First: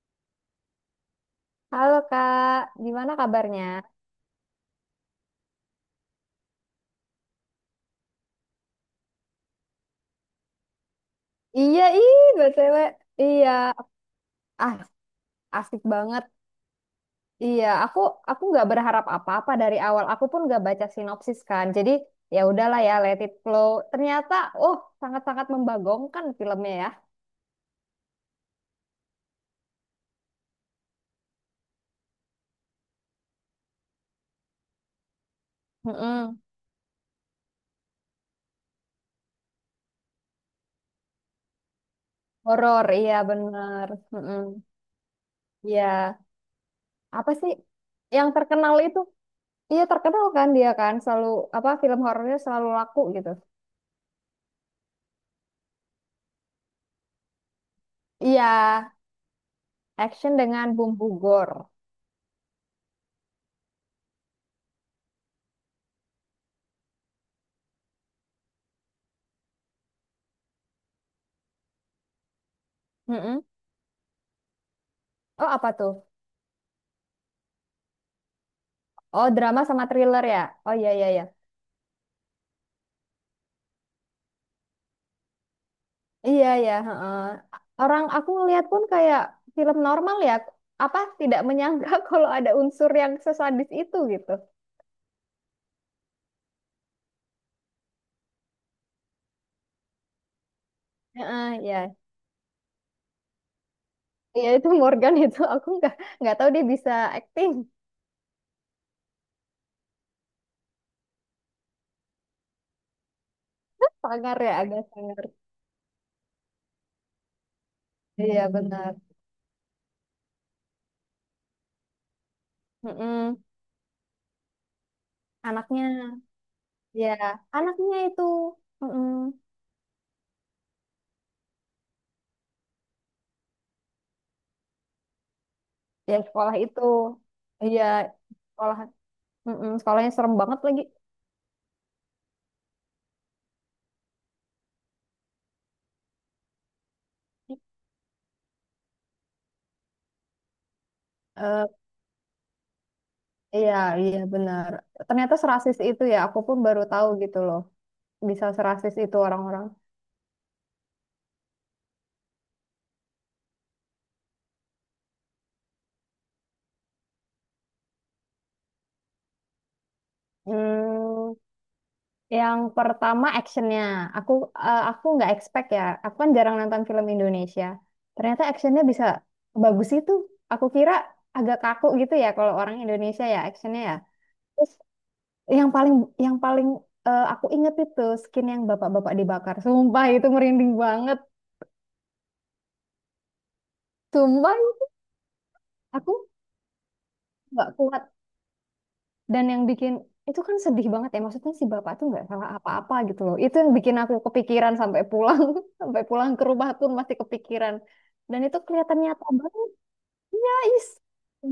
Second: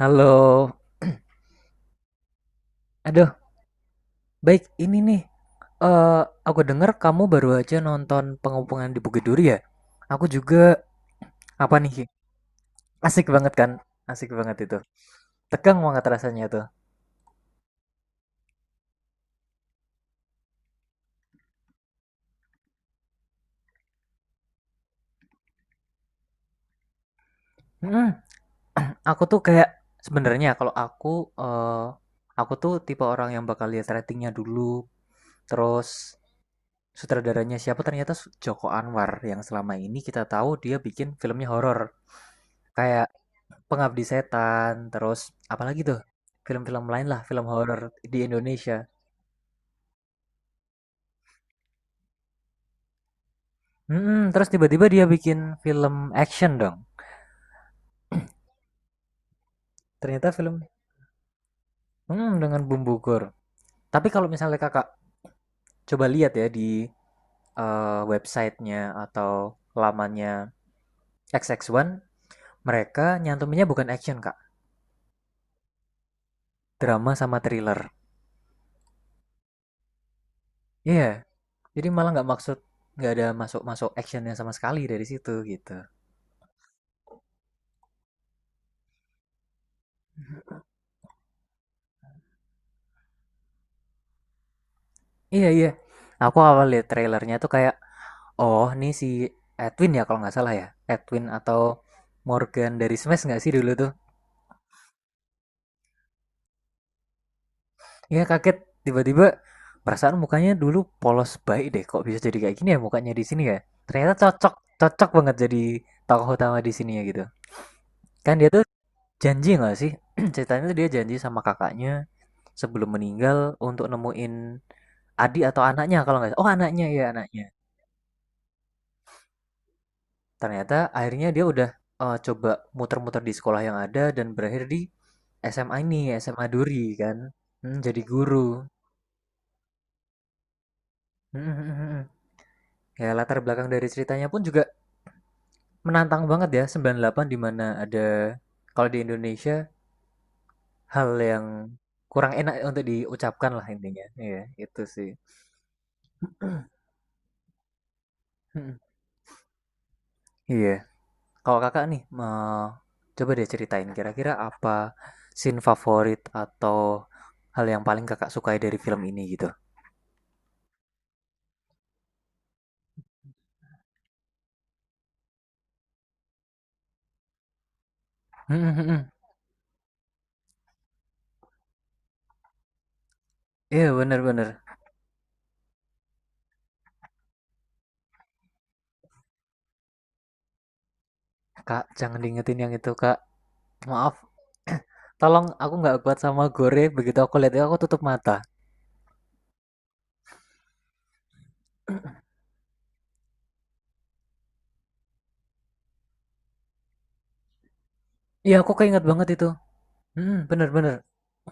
Halo. Halo Kak, gimana Aduh, kabarnya? baik ini nih. Eh, aku dengar kamu baru aja nonton pengepungan di Bukit Duri ya? Aku juga. Apa Iya, nih? ih, BTW. Asik Iya, banget kan? Asik banget itu. ah, Tegang asik banget banget. rasanya tuh. Iya, aku nggak berharap apa-apa dari awal. Aku pun nggak baca sinopsis kan. Jadi ya udahlah ya, let it flow. Ternyata, oh, sangat-sangat membagongkan filmnya ya. Mm. Aku tuh kayak sebenarnya kalau eh aku tuh tipe orang yang bakal lihat ratingnya dulu. Terus Mm-mm. sutradaranya siapa? Ternyata Joko Anwar yang selama ini kita tahu dia bikin filmnya horor. Horor, Kayak iya bener. Pengabdi Mm-mm. Setan, terus apalagi Iya, tuh? Film-film lain lah, apa film sih horor di yang terkenal Indonesia. itu? Iya terkenal kan, dia kan selalu apa film horornya selalu laku gitu. Terus tiba-tiba dia bikin film action dong. Iya, Ternyata action film dengan bumbu gore. Dengan bumbu gore. Tapi kalau misalnya kakak coba lihat ya di websitenya atau lamannya X X One, mereka nyantuminnya bukan action kak, Oh apa tuh? drama sama thriller. Oh drama sama thriller ya? Oh iya Iya, iya yeah, iya. jadi malah nggak ada masuk-masuk actionnya sama sekali dari situ gitu. Iya iya. Heeh. Orang aku ngeliat pun kayak film normal ya. Apa tidak menyangka kalau ada unsur yang sesadis itu gitu. Iya yeah, iya, yeah. Aku awal lihat trailernya tuh kayak, oh, ini si Edwin ya kalau nggak salah ya. Edwin Heeh, atau iya. Morgan dari Smash nggak sih dulu tuh? Iya itu Morgan itu, aku nggak tahu dia bisa acting. Iya kaget, tiba-tiba perasaan mukanya dulu polos baik deh. Kok bisa jadi kayak gini ya mukanya di sini ya? Ternyata Sangar ya cocok, agak cocok sangar. banget jadi tokoh utama di sini ya gitu. Kan dia Iya tuh benar. janji nggak sih? Ceritanya tuh dia janji sama kakaknya sebelum meninggal Mm-mm. untuk nemuin adik atau anaknya Anaknya. kalau nggak salah. Oh anaknya, ya, Iya anaknya. anaknya itu. Mm-mm. Ternyata akhirnya dia udah, coba muter-muter di sekolah yang ada dan berakhir di SMA ini, Ya SMA sekolah itu. Duri kan, mhm, Iya jadi guru. sekolah. Mm-mm. Sekolahnya serem banget lagi. Ya latar belakang dari ceritanya pun juga menantang banget ya, 98, di mana ada kalau di Indonesia hal yang Eh, kurang enak untuk diucapkan lah Iya, intinya, iya iya benar. itu sih. Ternyata serasis itu ya, aku pun baru tahu gitu loh. Bisa serasis itu orang-orang. Iya. Kalau Kakak nih, coba deh ceritain kira-kira apa scene favorit atau hal yang paling Kakak sukai dari film ini gitu? Hmm, yang pertama actionnya. Aku aku nggak expect ya. Aku kan jarang nonton film Indonesia. Ternyata Mm, actionnya mm, bisa mm. bagus itu. Aku kira agak kaku gitu ya, kalau orang Indonesia ya actionnya Iya ya. bener-bener. Terus yang paling yang paling aku inget itu skin yang bapak-bapak dibakar. Sumpah itu merinding banget. Kak, jangan diingetin yang itu Kak. Maaf, Sumpah tolong, aku nggak aku kuat sama gore. Begitu aku lihat itu, nggak aku tutup kuat. mata. Dan yang bikin itu kan sedih banget ya. Maksudnya si bapak tuh nggak salah apa-apa gitu loh. Itu yang bikin aku kepikiran sampai pulang, sampai pulang ke rumah pun masih kepikiran. Dan Iya, itu aku kelihatan keinget nyata banget itu. banget, Hmm, guys. bener-bener.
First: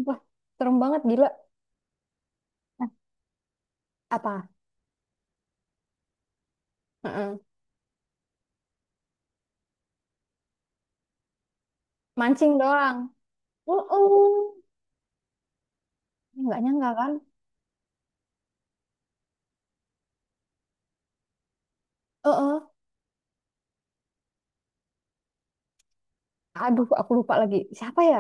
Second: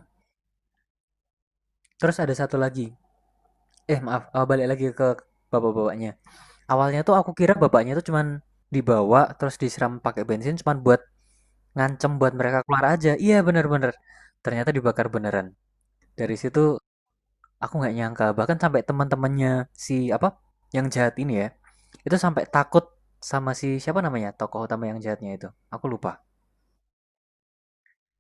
Wah, serem banget gila. Terus ada satu lagi. Maaf, Apa? balik lagi ke bapak-bapaknya. Awalnya tuh aku Heeh. kira bapaknya tuh cuman dibawa. Terus disiram pakai bensin cuman buat ngancem buat Mancing mereka keluar doang. aja. Iya bener-bener. Uh-uh. Ternyata dibakar beneran. Dari Nggak situ, nyangka kan? aku nggak nyangka bahkan sampai teman-temannya, si apa, yang jahat ini ya, itu sampai Uh-uh. takut sama si siapa namanya, tokoh utama yang jahatnya itu. Aku lupa. Aduh, aku lupa lagi. Siapa ya?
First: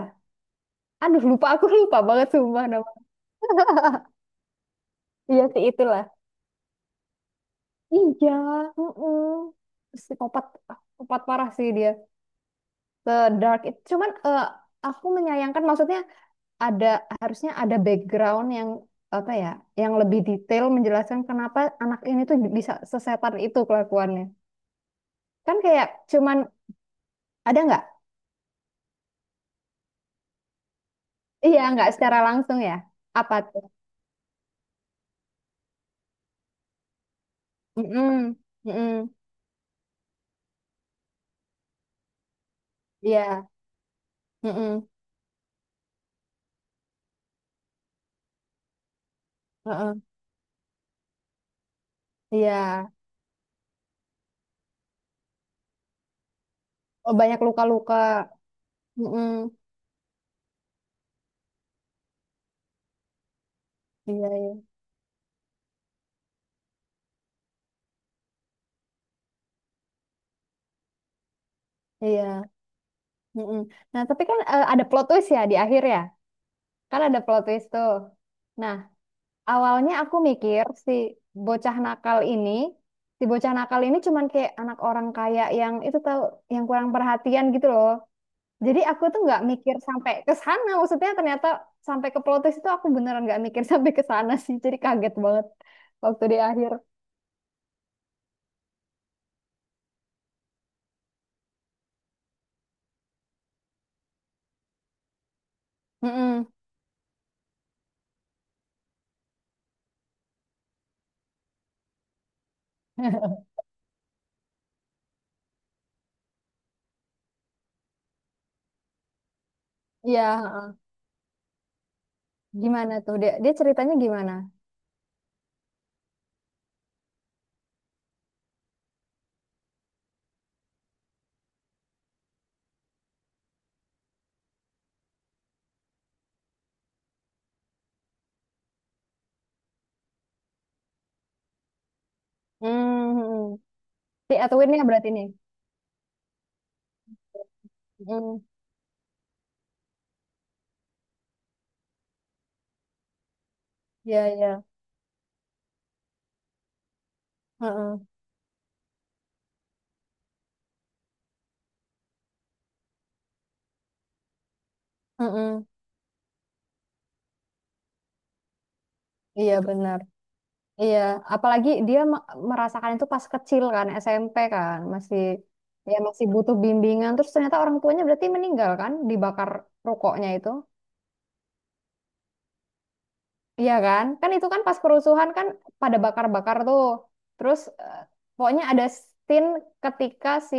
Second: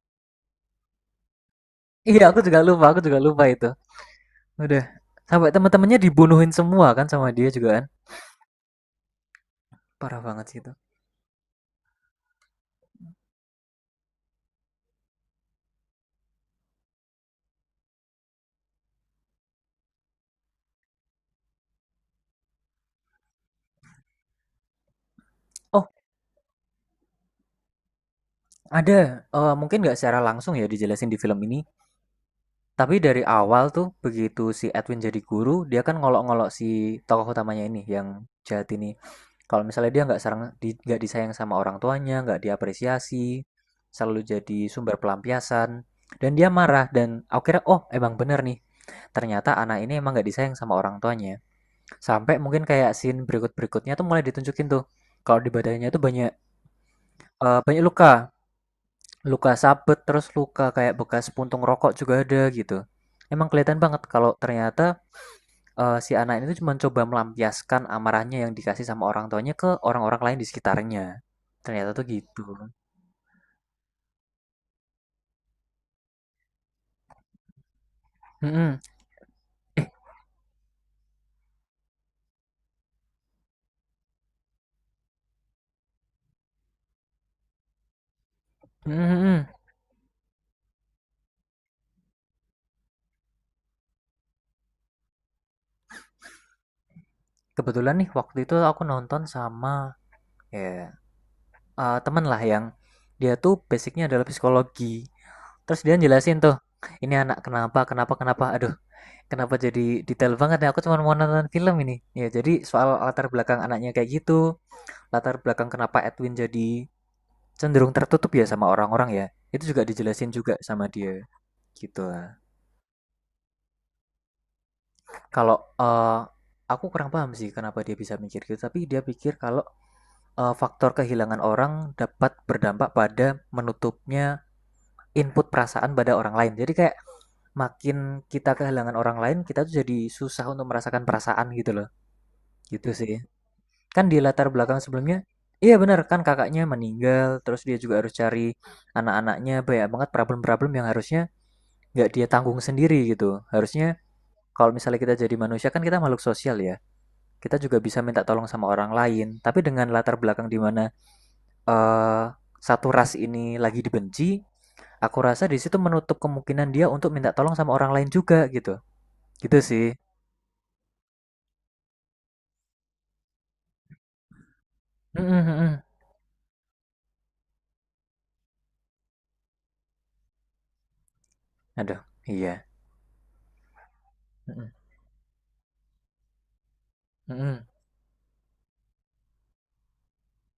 Aduh, lupa aku, lupa Iya banget aku juga sumpah lupa, nama. aku juga lupa itu. Udah Iya sampai sih teman-temannya itulah. dibunuhin semua kan sama dia juga kan. Iya, heeh. Parah Psikopat, banget sih itu. psikopat parah sih dia. Sedark itu cuman, aku menyayangkan maksudnya ada harusnya ada background yang apa ya, yang lebih detail menjelaskan kenapa anak ini tuh bisa sesetan itu kelakuannya, kan Oh kayak cuman ada nggak. ada, mungkin nggak secara langsung ya dijelasin di film ini. Iya nggak secara langsung ya. Tapi dari Apa awal tuh? tuh begitu si Edwin jadi guru, dia kan ngolok-ngolok si tokoh utamanya ini yang mm jahat ini. Kalau misalnya dia nggak sarang, di, nggak disayang sama orang tuanya, nggak diapresiasi, iya. selalu jadi Mm-mm. sumber pelampiasan, dan dia marah. Dan aku kira, oh emang bener nih, ternyata anak ini Heeh. emang nggak disayang sama orang tuanya. Sampai mungkin Iya. kayak scene berikut-berikutnya tuh mulai ditunjukin tuh, kalau di badannya tuh banyak Oh banyak eh, banyak luka-luka. luka. Mm-mm. Luka sabet, terus luka kayak bekas puntung rokok juga ada gitu. Emang kelihatan banget Iya kalau iya ternyata, si anak ini tuh cuma coba melampiaskan amarahnya yang dikasih sama orang tuanya ke orang-orang lain di sekitarnya. Ternyata tuh gitu. iya. Mm-mm. Nah tapi kan, ada plot twist ya di akhir ya. Kan ada plot twist tuh. Nah, Mm-mm. awalnya aku mikir bocah nakal ini, si bocah nakal ini cuman kayak anak orang kaya yang itu tahu, yang kurang perhatian gitu loh. Jadi aku tuh nggak Mm-mm. mikir sampai ke sana. Maksudnya ternyata sampai ke plot twist itu aku beneran nggak mikir sampai ke sana sih. Jadi kaget banget waktu di akhir. Kebetulan nih waktu itu aku nonton sama, ya, temen lah yang dia tuh basicnya adalah psikologi. Terus dia jelasin Mm-mm. tuh, ini anak kenapa, kenapa, kenapa. Aduh, kenapa jadi detail banget ya? Aku cuma mau nonton film ini. Ya, jadi soal latar belakang anaknya kayak gitu, latar belakang kenapa Edwin jadi cenderung tertutup ya sama orang-orang ya. Itu juga Iya, dijelasin juga heeh. sama dia. Gitu lah. Gimana tuh? Dia ceritanya gimana? Kalau aku kurang paham sih kenapa dia bisa mikir gitu, tapi dia pikir kalau faktor kehilangan orang dapat berdampak pada menutupnya input perasaan pada orang lain. Jadi kayak makin kita kehilangan orang lain, kita tuh jadi susah untuk merasakan perasaan gitu loh. Gitu sih. Hmm, Kan di Si latar belakang Edwin-nya berarti sebelumnya, nih. iya benar, kan kakaknya meninggal terus dia juga harus Hmm, cari anak-anaknya, banyak banget problem-problem yang harusnya nggak dia tanggung sendiri gitu, harusnya iya, iya. kalau misalnya kita jadi manusia kan kita makhluk sosial ya, kita juga bisa Heeh. minta tolong sama orang lain, tapi dengan latar belakang di mana eh, satu ras ini lagi dibenci, aku rasa di Heeh. situ menutup kemungkinan dia untuk minta tolong sama orang lain juga gitu. Iya, Gitu sih. benar. Iya, apalagi dia merasakan itu pas kecil kan, SMP kan, Mm, masih mm-mm. ya masih butuh bimbingan. Terus ternyata orang tuanya berarti meninggal kan, dibakar rokoknya itu. Aduh, iya. Iya kan? Kan itu kan Mm-mm, pas kerusuhan kan, pada bakar-bakar tuh. Terus mm-mm. Pokoknya ada scene ketika si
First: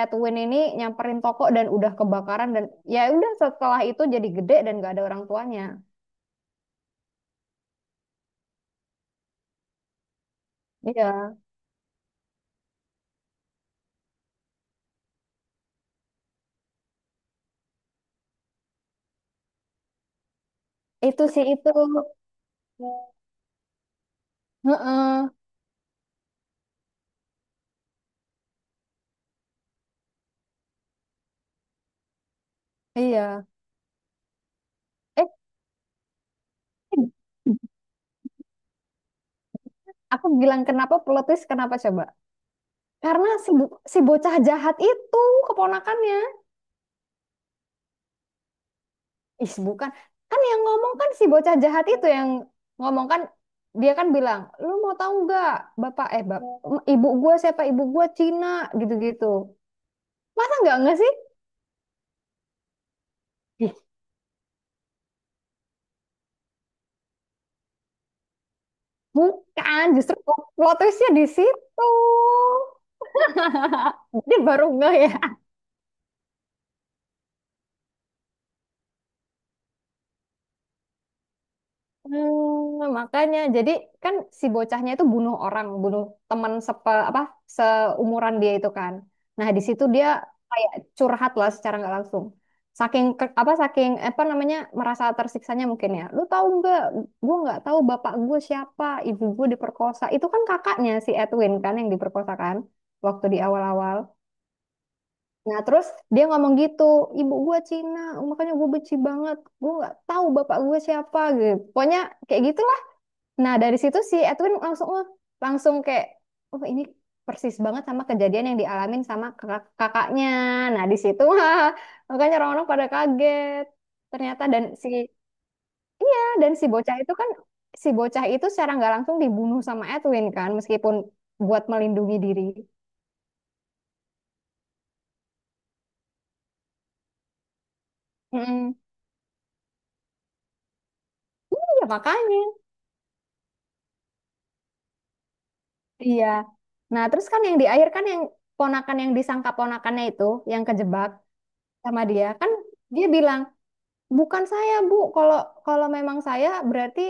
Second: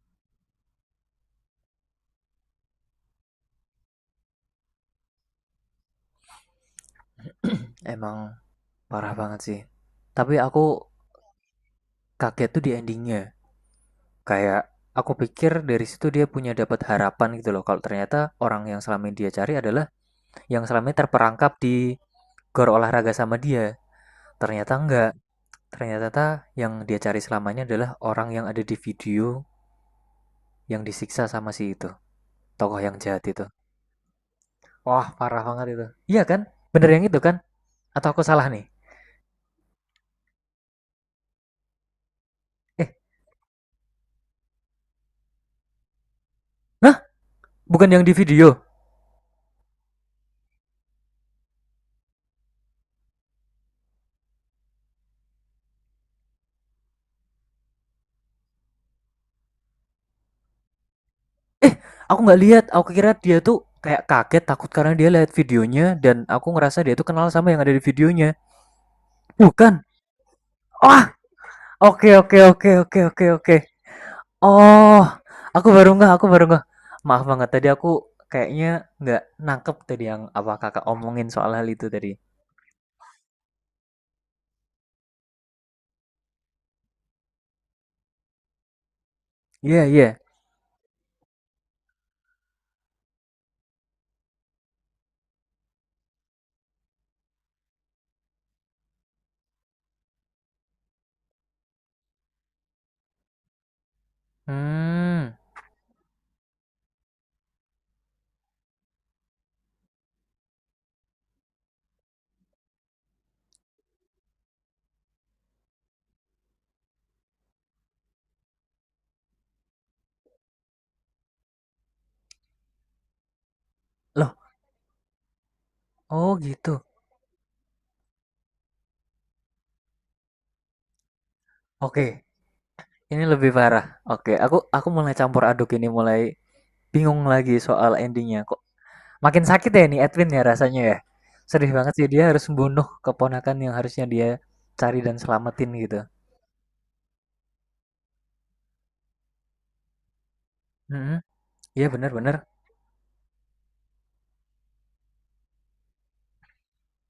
Edwin ini nyamperin toko dan udah kebakaran dan ya udah, setelah itu jadi gede dan gak ada orang tuanya. Emang parah banget sih. Tapi aku Iya, kaget tuh di endingnya. Kayak aku pikir dari situ dia dapat harapan gitu loh. Kalau ternyata orang yang selama ini dia cari adalah yang selama ini itu sih terperangkap itu. di gor olahraga sama dia. Ternyata enggak. Heeh, Ternyata yang dia cari selamanya adalah orang yang ada di video, yang disiksa sama si itu. Tokoh yang jahat itu. iya. Wah, parah banget itu. Iya kan? Bener yang Eh, itu kan? Atau aku salah nih? Aku bilang kenapa plot twist, kenapa coba? Eh, Karena si bocah jahat itu keponakannya. nah, bukan yang di video. Ih, bukan. Kan yang ngomong kan si bocah jahat itu, yang ngomong kan dia kan bilang, "Lu mau tahu nggak, Bapak eh bap, ibu gua siapa? Ibu gua Cina gitu-gitu." Masa nggak sih? Aku nggak lihat, aku kira dia tuh Ih, kayak kaget takut karena dia lihat videonya dan aku ngerasa dia tuh kenal sama yang ada di videonya. Bukan. bukan, justru plot Wah, twistnya di situ. oke, oke, oke, oke, oke, oke. Dia baru nggak Oh, ya. aku baru nggak, aku baru nggak. Maaf banget tadi aku kayaknya nggak nangkep tadi yang apa kakak omongin soal hal itu tadi. Makanya jadi kan si bocahnya itu bunuh orang, bunuh teman apa seumuran dia itu kan. Nah, di Iya, situ dia iya. kayak curhat lah secara nggak langsung. Saking apa saking apa namanya merasa tersiksanya mungkin ya. Lu tahu nggak? Gue nggak tahu bapak gue siapa, ibu gue diperkosa. Itu kan kakaknya si Edwin kan yang diperkosa kan waktu di awal-awal. Hmm, Nah, terus dia ngomong gitu, ibu gue Cina, makanya gue benci banget. Gue nggak tahu bapak gue siapa gitu. Pokoknya kayak gitu. Nah, dari situ si Edwin langsung, "Wah," langsung kayak oh ini persis banget sama kejadian yang dialamin sama kakaknya. Nah, di situ wah, makanya orang-orang pada kaget. loh, Ternyata dan si oh dan si gitu. bocah itu kan, si bocah itu secara nggak langsung dibunuh sama Edwin kan meskipun buat melindungi Oke, diri. ini lebih parah. Oke, aku mulai campur aduk, ini mulai bingung lagi soal endingnya. Kok Mm-mm. makin sakit ya nih Edwin ya rasanya ya. Sedih Iya, banget sih dia harus makanya. membunuh keponakan yang harusnya dia cari dan selamatin gitu. Iya. Nah, terus kan yang di akhir kan yang ponakan yang disangka ponakannya itu yang kejebak Mhm. Iya sama dia bener-bener. kan, dia bilang, Bukan saya, Bu. Kalau kalau memang saya berarti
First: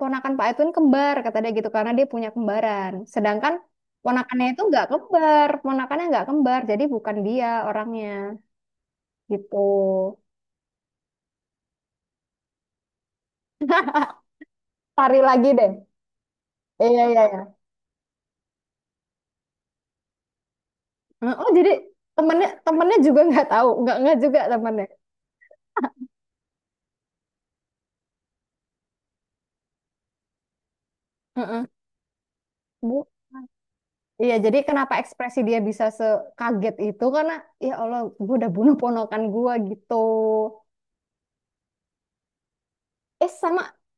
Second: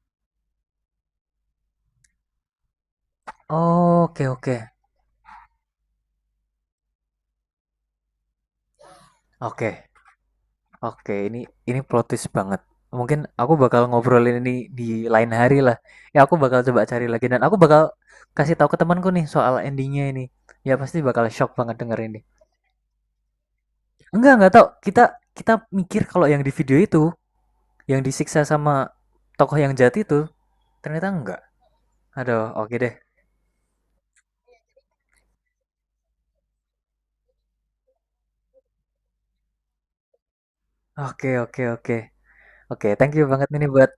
ponakan Pak Edwin kembar kata dia gitu, karena dia punya kembaran. Sedangkan Oke, ponakannya oke, itu nggak kembar, ponakannya nggak kembar, jadi bukan dia orangnya gitu. oke, oke, ini plot twist banget. Mungkin aku bakal ngobrolin ini di Cari lain lagi hari deh. lah. Ya aku bakal coba Iya cari iya lagi dan aku iya. bakal kasih tahu ke temanku nih soal endingnya ini. Ya pasti bakal Oh shock jadi banget denger ini. temennya temennya juga nggak tahu, nggak Enggak juga enggak tau. temennya. Kita kita mikir kalau yang di video itu yang disiksa sama tokoh yang jahat itu, ternyata enggak. Heeh. Aduh, oke deh. Bu. Iya, jadi kenapa ekspresi dia bisa sekaget itu karena ya Allah, gue udah bunuh ponakan gue gitu. Oke, oke, oke. Oke, thank you Eh banget ini sama, buat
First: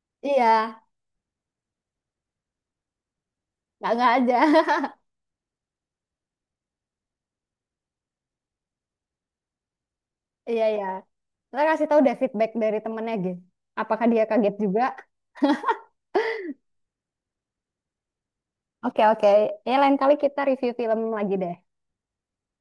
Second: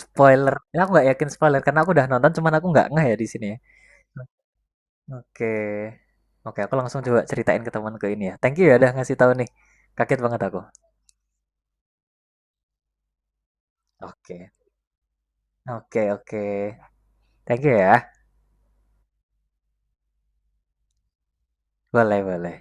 spoiler. Ya, iya aku nggak yakin spoiler karena aku udah nonton, cuman aku nggak ngeh ya di sini, ya. nggak aja Oke, oke. Aku langsung coba ceritain ke temanku ini ya. Thank you ya udah ngasih tahu nih. Kaget banget aku. iya iya, kita kasih tahu deh feedback dari temennya gitu apakah dia Oke, kaget juga. oke, oke. Thank you ya. Oke oke, ya lain kali kita review film lagi deh. Boleh, boleh.